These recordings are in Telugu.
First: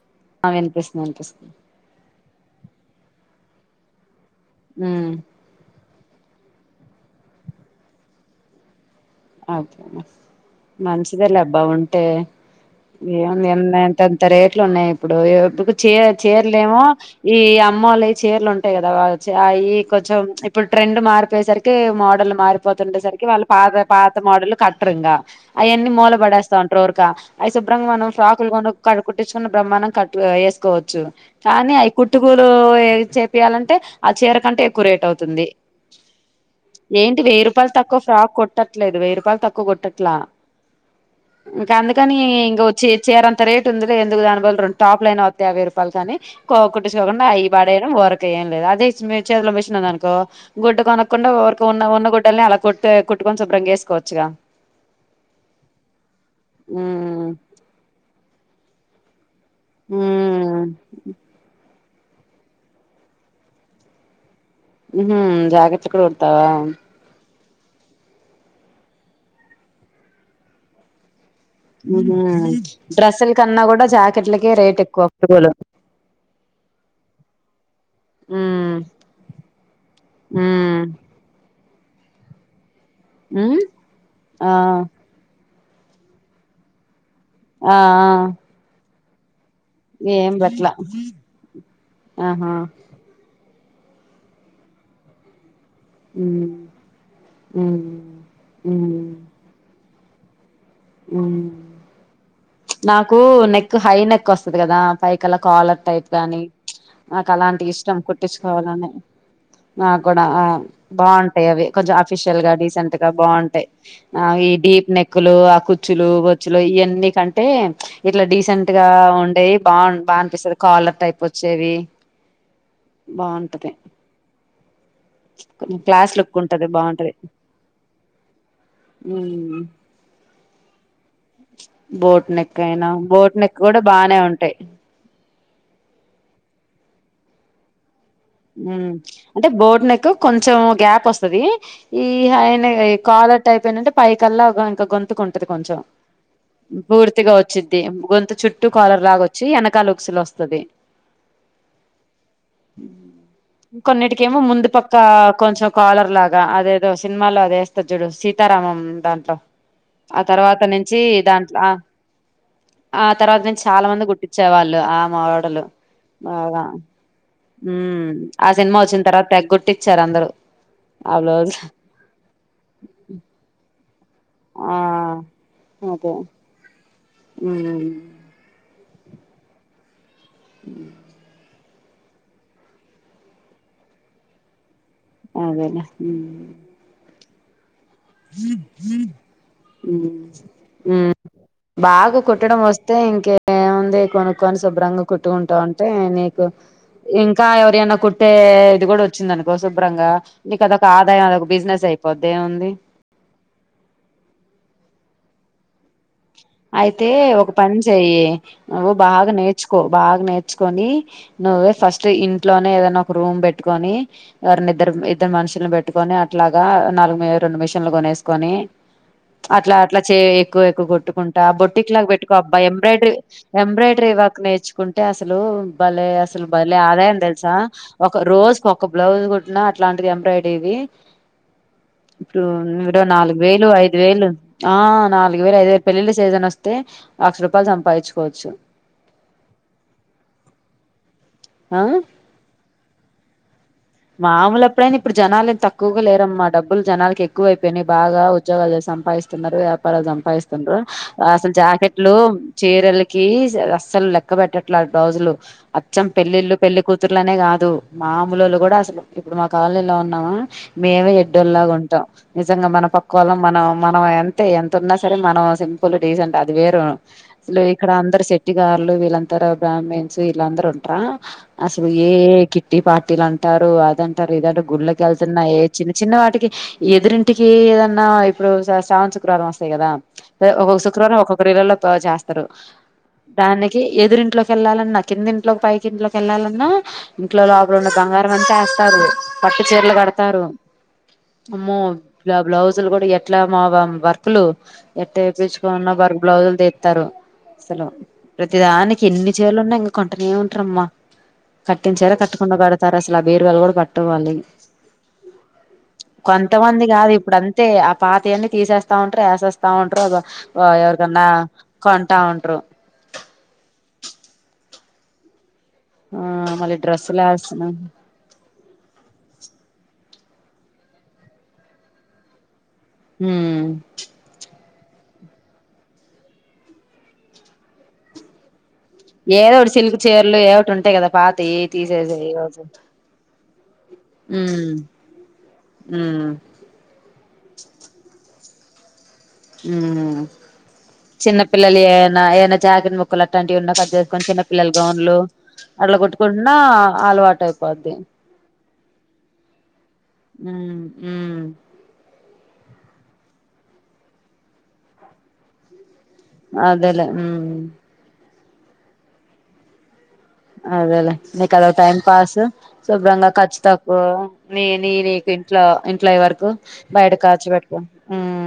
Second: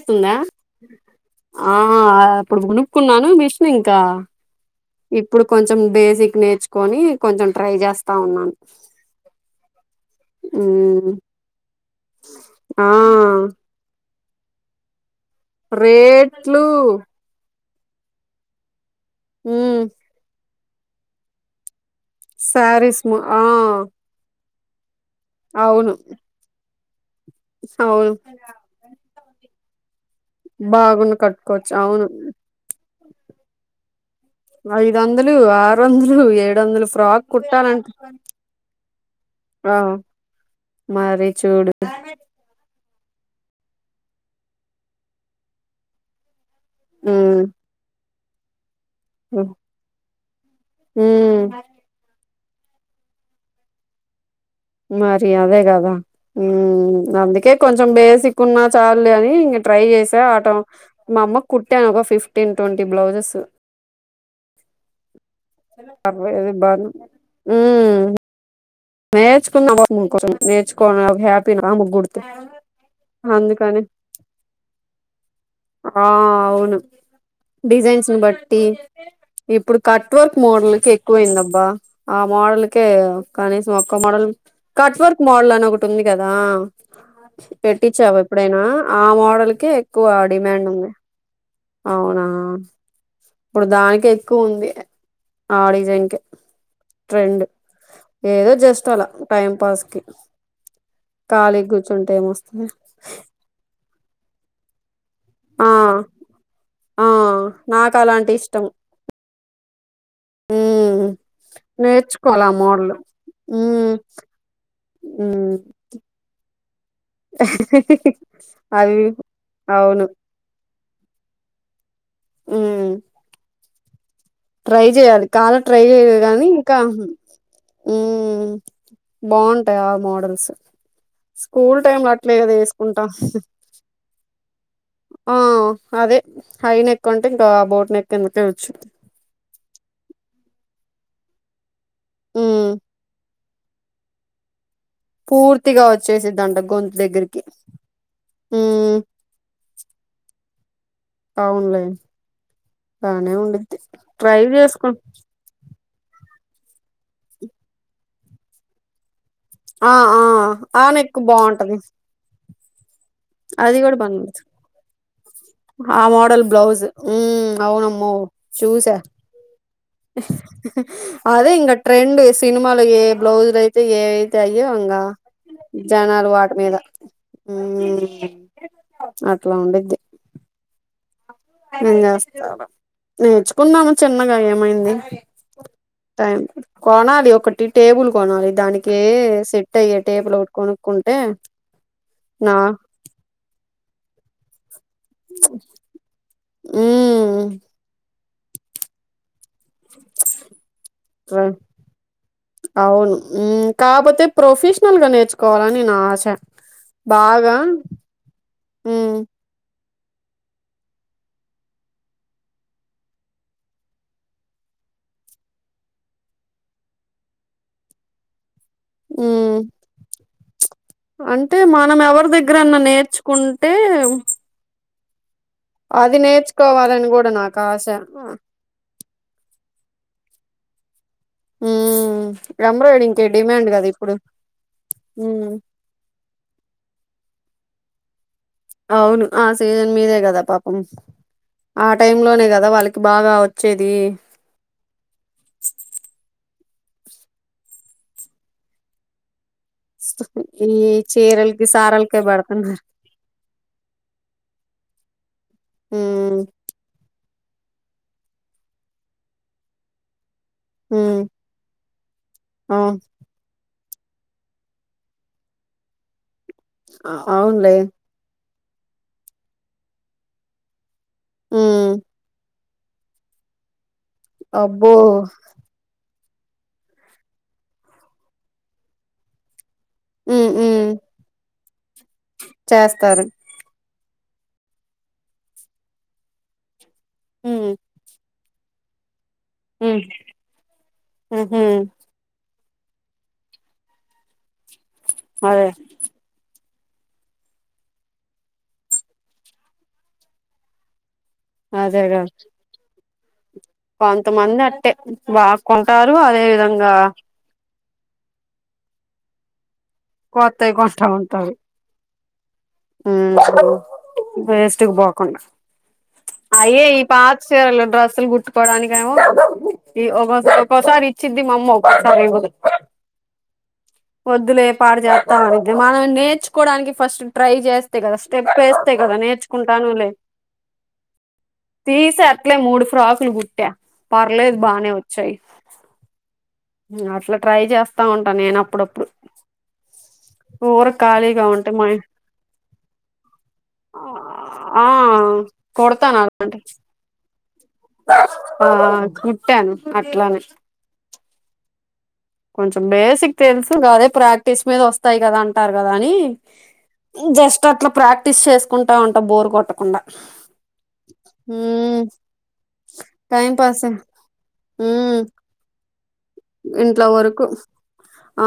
త్తుందా ఆ వినిపిస్తుంది వినిపిస్తుంది ఆ అప్పుడు గునుకున్నాను మిషన్ ఇంకా ఉమ్ ఇప్పుడు కొంచెం బేసిక్ నేర్చుకొని కొంచెం ట్రై చేస్తా ఉన్నాను కేనా మ్మ్ మంచిదే లేబ్బా ఉంటే ఆ ఏముంది పెద్ద రేట్లు ఉన్నాయి ఇప్పుడు ఎప్పు చి చీరలు రేట్లు ఏమో ఈ అమ్మోళ్ళవి చీరలు ఉంటాయి కదా అయి మ్మ్ కొంచెం ఇప్పుడు ట్రెండ్ మారిపోయేసరికి మోడల్లు శారీస్ ము మారిపోతుండేసరికి ఆ వాళ్ళ పాద పాత మోడలు కట్రూ ఇంగా అవన్నీ అవును మూల పడేస్తావుంటారు ఊరక అఐ శుభ్రంగా మనం అవును ఫ్రాకులు కొను కడు కుట్టిచ్చుకున్న బ్రహ్మండం కట్ వేసుకోవచ్చు బాగున్న కట్టుకోవచ్చు కానీ అవి అవును కుట్టుకూలు ఏ చేపియాలంటే ఆ చీర కంటే ఎక్కువ ఐదు రేట్ వందలు అవుతుంది ఆరు వందలు ఏడు వందలు ఏంటి ఫ్రాక్ వెయ్యి రూపాయలు కుట్టాలంటే తక్కువ ఫ్రాక్ కొట్ కుట్టట్లేదు వెయ్యి రూపాయలు తక్కువ ఆ కుట్టట్లా మరి చూడు ఇంకా అందుకని ఇంగ చీర అంత రేట్ ఉందిలే ఎందుకు దానిబదులు రెండు టాప్ల అయినా వత్తాయ్ వెయ్యి రూపాయలు కనీ కో కుట్టించుకోకుండా మ్మ్ ఇవి పడేయడం ఓరకేయం లేదు అదే చేతిలో మెషినుంది అనుకో గుడ్డ కొనక్కుండా మ్మ్ కొరిక ఉన్న ఉన్న గుడ్డల్ని అలా కొట్టె కొట్టుకొని శుభ్రంగా చేసుకోవచ్చుగా మరి అదే కదా ఊ ఉమ్ అందుకే కొంచెం బేసికున్నా చాలులే అని ఇ ట్రై చేస ఆటో ఉమ్ మా అమ్మకు కుట్టా ఒక ఫిఫ్టీన్ ట్వంటీ బ్లౌజెస్ అ ఉహూ జాకెట్లు కూడా కుడతావా అది బాను ఉమ్ నేర్చుకున్నా ఆపాప నేర్చుకో హ్యా ఉహ డ్రెస్సుల కన్నా అందుకని. కూడా జాకెట్లకే రేట్ ఎక్కువ కొగోలు ఆ అవును డిజైన్స్ ని బట్టి ఉమ్ ఇప్పుడు కట్వర్క్ మోడల్ ఉమ్ కె ఎక్కువయిందబ్బా ఆ మోడల్కే ఉమ్ కనీసం ఒక్క మోడల్ ఆ కట్వర్క్ మోడల్ అని ఒక ఉంది కదా ఆ ఆ పెట్టించావా ఎప్పుడైనా ఆ మోడల్ కే ఎక్కువ ఏం డిమాండ్ బట్లా ఉంది అవునా ఆహా ఇప్పుడు దానికె ఎక్కువ ఉంది ఆ డిజైన్ కె ఉమ్ ట్రెండ్ ఉమ్ ఏదో జస్ట్ ఉమ్ అలా టైం పాస్ కి ఉమ్ ఖాళీ కూర్చుంటే ఏమ వస్తుంది నాకు నెక్ హై నెక్ వస్తది కదా పైకలా ఆ కాలర్ టైప్ గాని ఆ నాకు అలాంటి ఇష్టం నాకు అలాంటి ఇష్టం కుట్టించుకోవాలని నా కూడా హ్మ్. బాగుంటాయి అవి కొంచెం ఆఫీషియల్ నేర్చుకోవాలి ఆ గా మోడలు. డీసెంట్ గా బాగుంటాయి హ్మ్. ఈ డి ఇపు నెక్లు హ్మ్. ఆ కుచ్చులు బొచ్చులు ఇవన్నీ కంట. అంటే ప్చ్ ఇట్లా డీసెంట్ గా అవి ఉండేవి బా అవును. బాగా అనిపిస్తుంది కాలర్ టైప్ వచ్చేవి. హ్మ్. బాగుంటది. ట్రై చేయాలి కాలర్ కొంచెం ట్రై క్లాస్ చేయలేదు లుక్ కానీ ఉంటది ఇంకా. బాగుంటది ఉమ్ ఉమ్ బాగుంటాయి ఆ మోడల్స్. స్కూల్ టైంల బోట్ అట్లా ఇగ నెక్ అయినా తీసుకుంటా. బోట్ నెక్ కూడా బానే ఉంటాయి ఆహ్ అదే హై నేక్ అంటే ఇంకా బోట్ నేక్. ఉమ్ అంటే బోట్ నెక్ కొంచెం గ్యాప్ వస్తది. ఇగ high hmm. Neck collar type ఏంటంటే పైకల్లా ఇంకా గొంతుకు ఉంటది కొంచెం. పూర్తిగా వచ్చేసిద్దంట గొంతు పూర్తిగా దగ్గరికి. వచ్చిద్ది గొంతు చుట్టూ హ్మ్. కలర్ లాగొచ్చి వెనకాల ఉక్సుల్ వస్తది. ఆన్లైన్ ఉమ్. ఇంకొన్నిటికేమో ముందు పక్క కొంచెం. కాలర్ లాగా అదేదో సినిమాలో అది వేస్తంది చుడు సీతారామం దాంట్లో. ఆ తర్వాత ఆ నుంచి నెక్ దాంట్లా బావుంటది. ఆహ్. ఆ తర్వాత నుంచి అది చాలా కూడా మంది బాగుంది కుట్టించేవాళ్లు ఆహ్. ఆ మోడల్ బ్లౌజ్ ఉమ్ ఉమ్ అవునమో. ఆ సినిమా చూసా వచ్చిన తర్వాత తెగ కుట్టించారు అందరూ ఆ అదే బ్లౌజ్ ఇంకా ట్రెండ్ సినిమాల ఇంక ఏ బ్లౌజులు అయితే. ఆహ్ ఏవైతే అయే ఆ ఇంకా అదే జనాలు వాటి మీద. ఉమ్ అట్లు ఉండుద్ది. ఉమ్. నేను చేస్తారు నేర్చుకున్నాను చిన్నగా ఏమైంది. అదేలే టైం ఉమ్. కొనాలి ఒకటి టేబుల్ కొనాలి దానికి సెట్ అయ్యే టేబుల్ ఒకటి ఉమ్ కొనుక్కుంటే. బాగా నా కుట్టడం వస్తే ఇంకేముంది. దే కొనుక్కొని శుభ్రంగా కుట్టుకుంటుంటే నీకు ఉమ్ ఇంకా ఎవరైనా కుట్. అదే ఇది కూడా వచ్చిందనుకో శుభ్రంగా నీకు అదొక ఆదాయం అదొక బిజినెస్ అయిపోద్ది ఏముంది. అవును ఉమ్ కాకపోతే ప్రొఫెషనల్ గా నేర్చుకోవాలని నా ఆశ. అయితే ఒక బాగా పని చెయ్యి నువ్వు ఉమ్ బాగా నేర్చుకో. బాగా నేర్చుకొని నువ్వే ఫస్ట్ ఇంట్లోనే ఏదైన ఒక రూమ్ పెట్టుకొని ఎవరీ. ఇద్దరు ఇద్దరు మనుషులను పెట్టుకొని అట్లాగా నాలుగు రెండు మిషన్లు కొనేసుకొని. ఉమ్ అట్లా అట్లా చే ఎక్కువ ఎక్కువ కొట్టుకుంటూ. అంటే మనం బొట్టిక్లాగ్ ఎవరి పెట్టుకోవబ్బ దగ్గరన్నా ఎంబ్రాయిడరీ నేర్చుకుంటే ఎంబ్రాయిడ్రి వర్క్ నేర్చుకో. తీసుకుంటే అసలు భలే అది అసలు భలే నేర్చుకోవాలని ఆదాయం కూడా తెలుసా నాకు ఆశ ఒక రోజు కు ఒక బ్లౌజ్ కూట్. అట్లాంటిది ఎంబ్రాయిడరీది. ఉమ్ ఇప్పుడు ఇడ ఎంబ్రాయిడింగ్కి నాలుగు వేలు డిమాండ్ కదా ఐదు ఇప్పుడు వేలు ఆహ్ నాలుగు ఉమ్ వేలు ఐదు వేలు పెళ్ళిళ్ళా సిజన్. వస్తే లక్ష రూపాయలు సంపాదించుకోవచ్చు. అవును ఆ సీజన్ మీదే కదా పాపం ఆ టైం లోనే కదా వాళ్ళకి బాగావచ్చు. మామూలు అప్పుడైనా ఇప్పుడు జనాలేం తక్కువగా లేరమ్మా డబ్బు. లు జనాలకి ఎక్కువైపోయినై బాగా ఉద్యోగాలు చేసి సంపాదిస్తున్నారు. ఈ సంపాదిస్తుండ్రు అసలు చీరలకి జాకెట్లు సారలకే పడుతున్నారు చీరలకి అస్సలు లెక్క పెట్టట్లే. రోజులు అచ్చం ఉమ్ పెళ్లిళ్ళలు పెళ్లి కూతురులు అనే కాదు మామూలోలు కూడా. అసలు ఇప్పుడు మా కాలనీ లో ఉన్నామా మేమే ఉమ్ ఎడ్డోల్లాగా ఉంటాం నిజంగా మన అవును పక్కోలు మన. మనం ఎంత ఎంత ఉన్నా సరే మనం సింపుల్ డీసెంట్ అది వేరు అసలు అవునులే ఇక్కడ అందరు సెట్. కిట్టి గారులు వీళ్ళంతర బ్రాహ్మీన్స్ ఇలాందరు ఉంటార అసలు ఉమ్ ఏ కి. కీటీ పార్టీలు అంటారు అదంటారు ఇదంటారు అబ్బో గుళ్ళకు వెళ్తున్నరు ఏ చిన్న చిన్న వాటికి. ఎదురింటికి ఏదన్నా ఇప్పుడు సస్రావన శుక్రవారం వస్ తయి కదా ఉమ్ ఒక్కొక్క ఉమ్ శుక్రవారం ఒక్కొక్కరి ఇళ్లలో ఆ చేస్తారు చేస్తారు దాని కిఎదురింట్లోకి ఎళ్లాలన్నా కింది ఇంట్లో పైకి ఇంట్లోకి ఎళ్లాలన్నా ఇంట్లో ఉమ్ లోపలున్న బంగార ం అంతా ఎస్తారు, పట్టు చీరలు ఉమ్ కడతారు. ఉహు అమ్మో బ్ల బ్లౌస్ సులు కూడా ఎట్లా మాబా వర్కులు, అదే ఎట్టేపిచ్చుకున్నా వర్ బ్లౌజుల్ది స్తరు అసలు ప్రతి దానికి ఎన్ని చీరలు ఉన్నా ఇంకా కొంటనే ఉంటరమ్మా. కట్టిన చీరా అదేగా కట్టకుండా కడతారు అసలు అవే [unintelligible] లు కూడా పట్టవు వాళ్ళయి. కొంతమంది అట్టే బాగా కొంటారు అదే కొంతమంది విధంగా కాదు ఇప్పుడు అంతే పాతయి అన్నీ తీసేస్తా ఉంటరు, ఎసేస్ తా ఉంట్రు అదో కొత్తవి కొంటా ఎవర్కన్నా, ఉంటారు కొంటా ఉంట్రు. వేస్ట్కి పోకుండా. ఆ మళ్ళీ అయ్యే ఈ డ్రెస్సులు పాత ఏస్తున్నా సీరలు డ్రస్సులు కుట్టుకోవడానికి ఏమో ఈ ఒక ఒక్కోసారి ఇచ్చిద్ది మా అమ్మ, ఒక్కోసారి ఇవ్వదు. హ్ వద్దులే పాడు చేత్తా ఉంటిద్ది. మనం నేర్చుకోవడానికి ఫస్ట్ ట్రై చేస్తే కదా స్టెపే స్తే కదా ఏదో ఒకటి సిల్క్ నేర్చుకుంటానులే. చీరలు ఏవోటి ఉంటాయి కదా పాతయి తీసి తీసేసేయి అట్లే మూడు ఫ్రాకులు కుట్టా. పర్లేదు బానే వచ్చాయి. ఉ అట్లా ట్రై చేస్తా ఉంటాను నేను. అప్పుడప్పుడు ఉ ఊర చిన్న ఖాళీగా ఉంటే పిల్లలయి మా ఏమన్నా ఏయన్నా జాకెట్ ముక్కలు అట్టాంటివి ఉన్నా కట్చేసుకొని చిన్నపిల్లలు ఆ గౌన్లు అట్లా కొడతాను కుట్టుకున్నా అలాంటి అలవాటు అయిపో ఆ కుట్టాను అట్లానే ఉమ్ ఉమ్ కొంచెం బేసిక్ తెలుసు అదే ప్రాక్టీస్ మీద వస్తాయి కదా అంటారు క కానీ అదేలే ఉమ్ జస్ట్ అట్లా ప్రాక్టీస్ చేసుకుంటా ఉంటా బోర్ కొట్టకుండా. అదేలే నీకు అదో ఉమ్, టైంపాసు శుభ్రంగా టైం ఖర్చు పాస్ తక్కువ నీ నీయి ఉమ్, నీకు ఇంట్లా ఇం ఇంట్లో వరకు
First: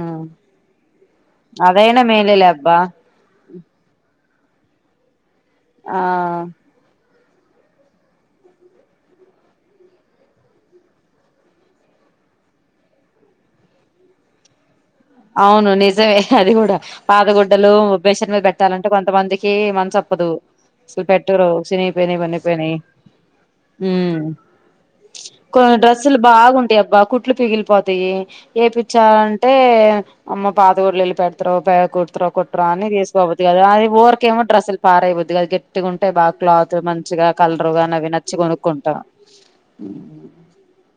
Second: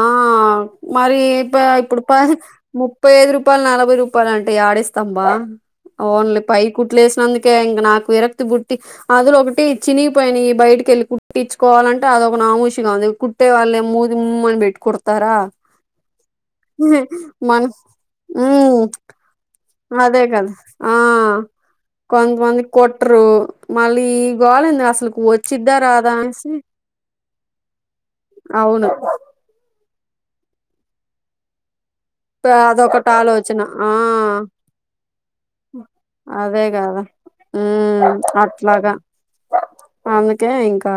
ఆ మరి ఇప ఇప్పుడు అదైనా పది మేలేలే అబ్బా ముప్పై ఐదు రూపాయలు నలభై రూపాయలు అంటే యాడిస్తాంబా ఆ ఓన్లీ పై కుట్లేస్ అందుకే ఇంగ నాకు విరక్తి బుట్టి అందులో ఒకటి చినిగిపోయినయి బయటికి వెళ్ళి కుట్టించుకోవాలంటే అది ఒక నాముషిగా ఉంది కుట్టే వాళ్ళే మూతి ఉమ్మని పెట్టి కుడ్ అవును నిజమే అది కూడా. మన పాతగుడ్డలు మిషన్ మీద మ్మ్ పెట్టాలంటే కొంతమందికి కి అదే మనసొప్పదు, కదా ఆ అసలు పెట్టరు. సినగిపోయినయి, కొంతమంది వన్నెపోయినయి కొట్టరు మళ్ళీ ఈ గోలెందుకు అసలుకు వచ్చిద్దా కొన్ని రాదా డ్రెస్సులు అనేసి బాగుంటయి అబ్బా, కుట్లు పిగిలిపోతాయి. అవును ఏపిచ్చాలంటే అమ్మా పాతగుడ్డలు యిల్లు పెడతరు పె కుట్ కుడతరో కుట్రో అని అదొకటి తీసుకోబుద్ది కాదు. ఆలోచన అది ఆ ఉర్కేమో డ్రెస్సులు పాడెయబుద్ది కాదు, గట్టిగా ఉంటయి బాగా అదే క్లాత్ కదా మంచి గా కలరు గాని అవి ఉమ్ నచ్చి అట్లాగా కొనుక్కుంటా. అందుకే ఇంకా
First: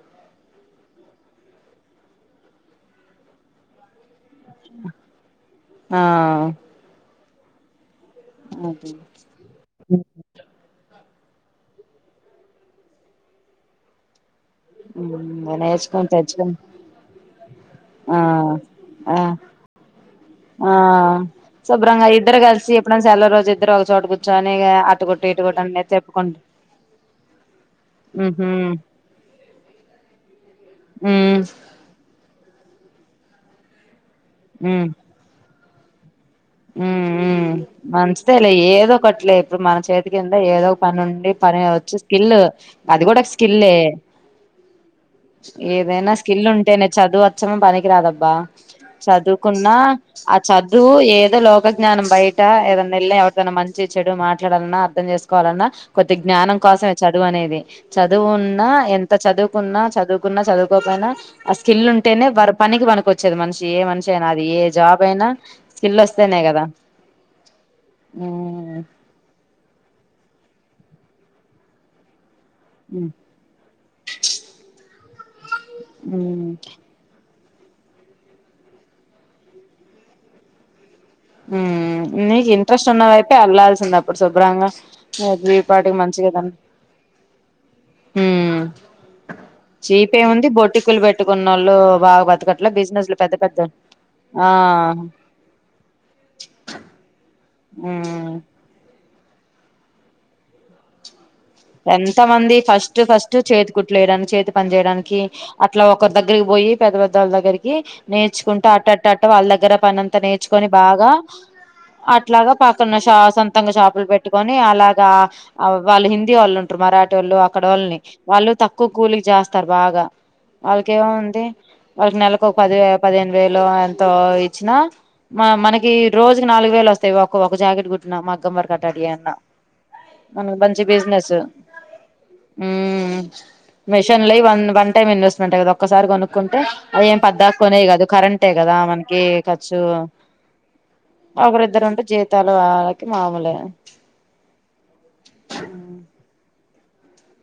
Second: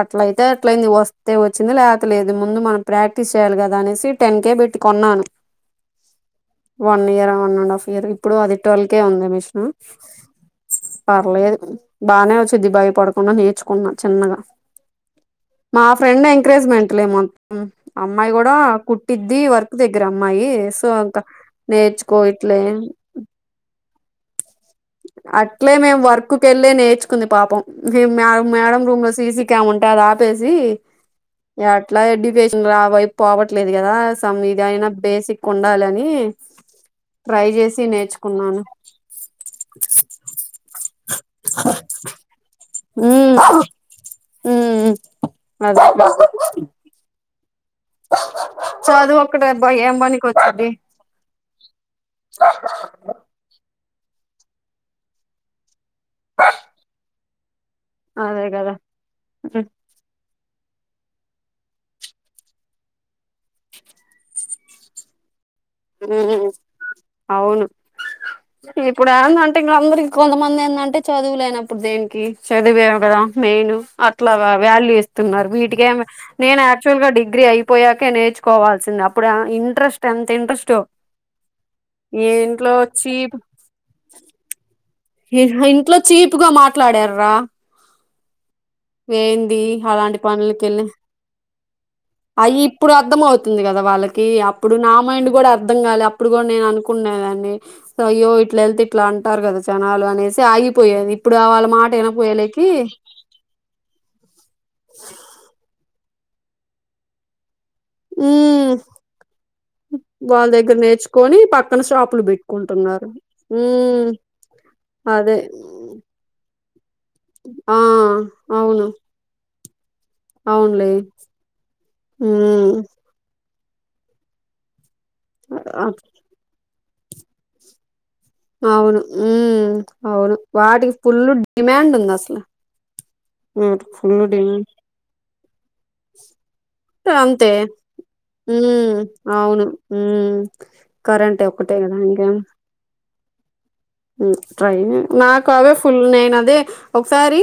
అట్లయితద్ అట్లైంది వస్తే వచ్చింది లేకపోతే లేదు. ముందు మనం ప్రాక్టీస్ చేయాలి కదా అనేసి టెన్ కే పెట్టి కొన్నాను. ఆ one year one and half year ఇప్పుడు అదే అదిట్వల్కే ఉంది మిషను. పర్లేదు బానే వచ్చిద్ది భయపడకుండా నేర్చుకున్నా చిన్నగా. హ్ మా ఫ్రెండ్ ఎంకరేజ్మెంట్లే మొత్తం. ఆ అమ్మాయి కూడా ఆ కుట్టిద్ది వర్క్ దగ్గరా. ఆ శుభ్రంగా ఇద్దరు కలిసి ఇట్లే ఎప్పుడైనా సెలవు రోజు ఇద్దరు ఒక చోటు కూర్చొని ఆల్లుకొట్టె అట్లే మేము వర్కు కెళ్ళే నేర్చుకుంది పాపం ఉహు మేడం రూమ్ లో సీసీ కెమ్ ఉంటే అది ఆపే సి ఎట్లా ఎడ్ రా వైపు పోవట్లేదు కదా సమ్ ఇదైనా బేసిక్ ఉండాలి అని ఉ ఉ మంచిదేలే ఏదో ఒకటిలే ఇప్పుడు మన చేతి కింద ఏదో పని ఉండి పని వచ్చి స్కిల్ అది కూడ ఉమ్ స్కిల్లె ఉమ్ అదే ఏదైన స్కిల్ ఉంటేనే చదువు దువు అచ్చమ పనికిరాదబ్బా చదువు ఒక్కటే అబ్బా చదువుకున్నా ఏం పనికి ఆ వచ్చిద్ది చదువు ఏ లోోగజ్ఞనం బయట ఏదైన్న అడుతన్న మంచి ంచి చెడు మాట్లాడాలన్నా అర్థం చేసుకోవాలన్న కొద్ది జ్ఞానం కోసమే చదువు అనేది అదే చదువున్నా కదా ఎంత చదువుకున్నా చదువు చదువుకోపోయినా ఆ స్కిల్ ఉంటేనే పనికి పనక వచ్చేది మనిషి ఏ మనిషి అయినా అది ఏ జాబ్ అయినా న హు అవును ఉమ్ ఇప్పుడు ఏందంటే ఇంకందరికి కొంతమంది ఏందంటే చదువు లేనప్పుడు దేనికి చదువేవు కదా మెయిన్ అట్ల వాల్యూ ఇస్త న్నారు వీటికే నేను యాక్చువల్ గా డిగ్రీ అయి పోయాకే నేర్చుకోవాల్సింది అప్పుడు ఇంట్రెస్ట్ ఎంత ఇంట్రెస్టో నీకు ఇంట్రెస్ట్ ఉన్నదైతె చీప్ వెళ్లాల్సింది అప్పుడు శుభ్రంగా దీపాటికి ఇంట్లో చీపుగా మాట్లాడార్ రా హు అలాంటి చీపేముంది పనులకెళ్ళి బొటికులు పెట్టుకున్న వాళ్ళు బాగ అయి బతకట్ల ఇప్పుడు బిజినెస్లు అర్థం పెద్ద పెద్ద అవుతుంది కదా వాళ్ళకి ఆ అప్పుడు నా మైండ్ కూడ అర్థం కాల ఇప్పుడు కూడ నేను అనుకునేదాన్ని అయ్యో ఇట్ల వెళ్తే ఇట్ల అ అంటారు కదా జనాలు అనేసి ఆగిపోయేది ఇప్పుడు వాళ్ళ మాట ఎంత మంది వినపోయేలేకి ఫస్ట్ ఫస్ట్ చేతి కుట్లుయడానికి చేతి పని చేేయడానికి అట్ల ఒకరి దగ్గరికి పోయి పెద్ద పెద్దళ్ళ దగ్గరికి నేర్చుకుంట మ్మ్ అట్ట వాళ్ళ దగ్గర పని అంత వాళ్ళ నేర్చుకొని దగ్గర బాగ నేర్చుకొని పక్కన షాపులు అట్లాగ పక్కన పెట్టుకుంటున్నారు షా సొంతంగా షాపులు మ్మ్ పెట్టుకొని అలాగ అదే వాళ్ళు హిందీ వాళ్ళ ు ఉంటారు మరాఠ వాళ్ళు అక్కడ ఆ వాళ్ళని వాళ్ళు తక్కువ అవును కూలికి చేస్తారు బాగ అవునులే వాళ్ళకిే ముంది వాళ్ళకి నెలకు ఒక మ్మ్ పది పదిహేను వేలు ఎంతో ఇచ్చిన మనకి రోజుకి నాలుగు వేలు వస్తాయి ఒ ఒక జాకెట్ కుట్ మగ్గం వర్క్ అవును అట్టాంటివి అన్నా మ్మ్ అవును మన మంచి వాటికి ఫుల్ బిజినెస్ డిమాండ్ ఉంది అసలు ఫుల్ మెషన్ల one demand one time investment ఆ ఒక్కసారి కొనుక్కుంటే అవి ఏం అంతే పద్దాక్ కొనేవి కాదు కరెంటే కదా హ్మ్. మనకి అవును. ఖర్చు హ్మ్. కరెంటే ఒక్కటే ఒకరిద్దరు గదా! ఉంటే ఇంకేం జీతాలు వాళ్ళకి మామూలే ట్రైన్ నాకు అవే ఫుల్ నేన్ అదే ఒకసారి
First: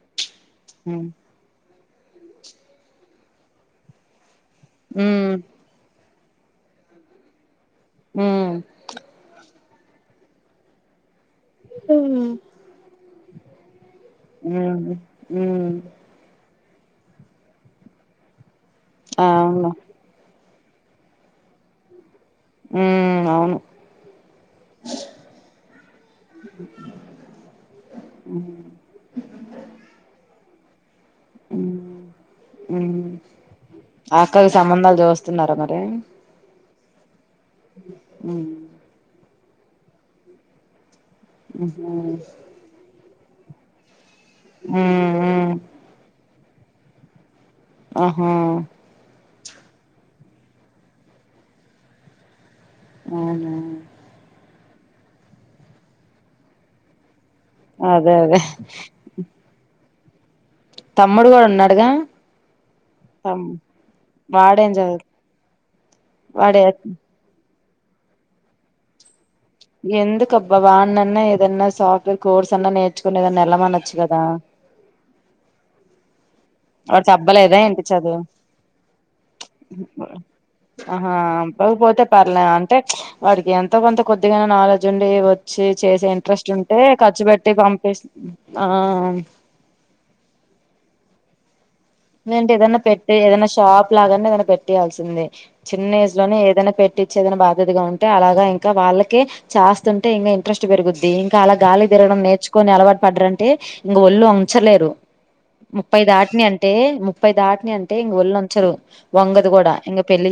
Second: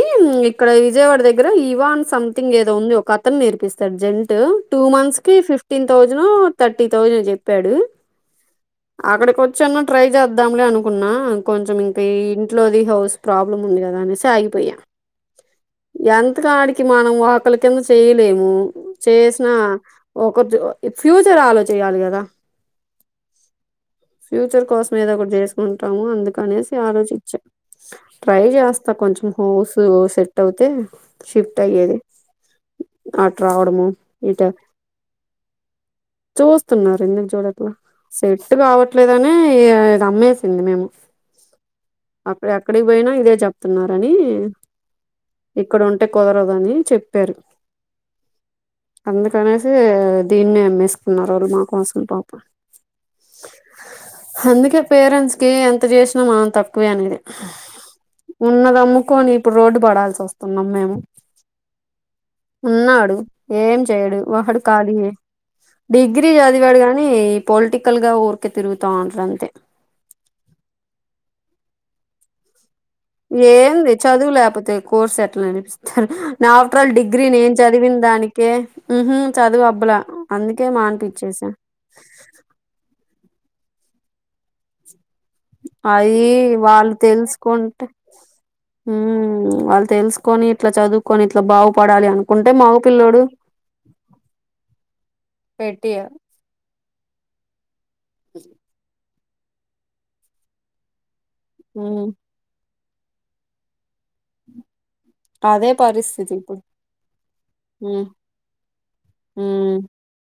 ఇక్కడ మ్మ్ విజయవాడ దగ్గర ఇవాన్ సంథింగ్ ఏదో ఉంది ఒక అతన్ నేర్పిస్తాడు జెంట్స్ టూ మంత్స్ మ్మ్ కి ఫిఫ్టీన్ థౌజండ్ థర్టీ థౌజండ్ చెప్ చెప్పాడు అక్కడికి వచ్చన్న ట్రై చేద్దాంలే అనుకున్నా కొంచం ఇంకా మ్మ్ ఇంట్లోది హౌస్ ప్రాబ్లమ్ ఉంది కదా అనే సి ఆగిపోయా మ్మ్ మ్మ్ ఎంత కాడి మనం ఒతల కింద చేయలేము చేసిన అవును ఒక ఫ్యూచర్ ఆలో చేయాలి కదా మ్మ్ అవును ఫ్యూచర్ కోసం ఏదోకటి చేసుకుంటాము అందు అ ఆలోచించా ట్రై చేస్తా కొంచం హోస్ సెట్ అవుతే షిఫ్ట్ ఆయ్యేది ఉమ్ అక్కవి సంబంధాలు చూస్తున్నారా మరి చుస్తున్నారు ఎందుకు చూడట్లే సెట్ మ్మ్ కావట్లేదునే ఇగ అమ్మేసింది మేము మ్మ్ అప్పుడు ఎక్కడి పోయినా ఇదే చెప్తున్నారని ఉమ్ మ్మ్ మ్మ్ ఇక్కడ ఉంటే కుదరదు అని చెప్పారు ఆహ అనేసి దీన్నే అమ్మేసుకున్నారు మా కోసం పాపం అవునా అందుకే పేరెంట్స్కి ఎంత చేసినా మనం తక్కువే అనేది అదే అదే ఉన్నదమ్ముకొని ఇప్పుడు రోడు పడాలి తమ్ముడు కూడా ఉన్నాడుగా ఉన్నాడు తమ్ ఏం చెయడు వాడు వాడేం చదు ఖాలియే డిగ్రీ వాడే చదివాడు కాని పొలిటికల్ గా ఊరికే తిరుగుతాంటాడు అంతే ఎందుకు అబ్బా వాన్నా ఏదన్నా సాఫట్వేర్ కోర్స్ అన్నా నేర్ ఏంది చదువు లేకపోతే కోర్సు ఎట్లా నేరపిస్తారు నాఫటర్ల్ వాడు డిగ్రీ నేను తబ్బలేదా ఏంటి చదివిన చదువు దానికే ఉహూ హు చదువు అబ్బులా అందుకే మానిపించేస్ అబ్బాకపోతే పర్లే అంటే వాడికి ఎంతో కొంత కొద్దిగా అన్న నాలెడ్జ్ ఉన్ పే వచ్చి చేసే అది ఇంట్రెస్ట్ ఉంటే వాళ్ళు ఖర్చు పెట్టి తెలుసుకుంటే పంపి ఆ ఉమ్ వాళ్ళు తెలుసుకొని ఇట్లా చదువుకొని ఇట్లా బాగుపడాలి లేదంటే అనుకుంటే ఏదైనా పెట్టే మగపిల్లోడు ఏదైనా షాప్ లాగానే ఏదైనా పెట్టేయాల్సిందంది చిన్న పెట్టియ ఏజ్ లోనే ఏదైనా పెట్ పెట్టించి ఏదయినా బాధ్యతగా ఉంటే అలాగా ఇంకా వాళ్ళకి కే చేస్తుంటే ఇంకా ఇంట్రెస్ట్ పెరుగుద్ది ఇంకా అలా గాలి ఉమ్ తిరగడం నేర్చుకొని అలవాట్ పడ్రంటే ఇంక ఒళ్ళు ఒంచలేరు అదే పరిస్థితి ఇప్పు అంటే ముప్పై దాటిని అంటే ఇంక ఒళ్ళు ఉంచరు వంగదు కూడా ఉమ్ ఇంక పెళ్లి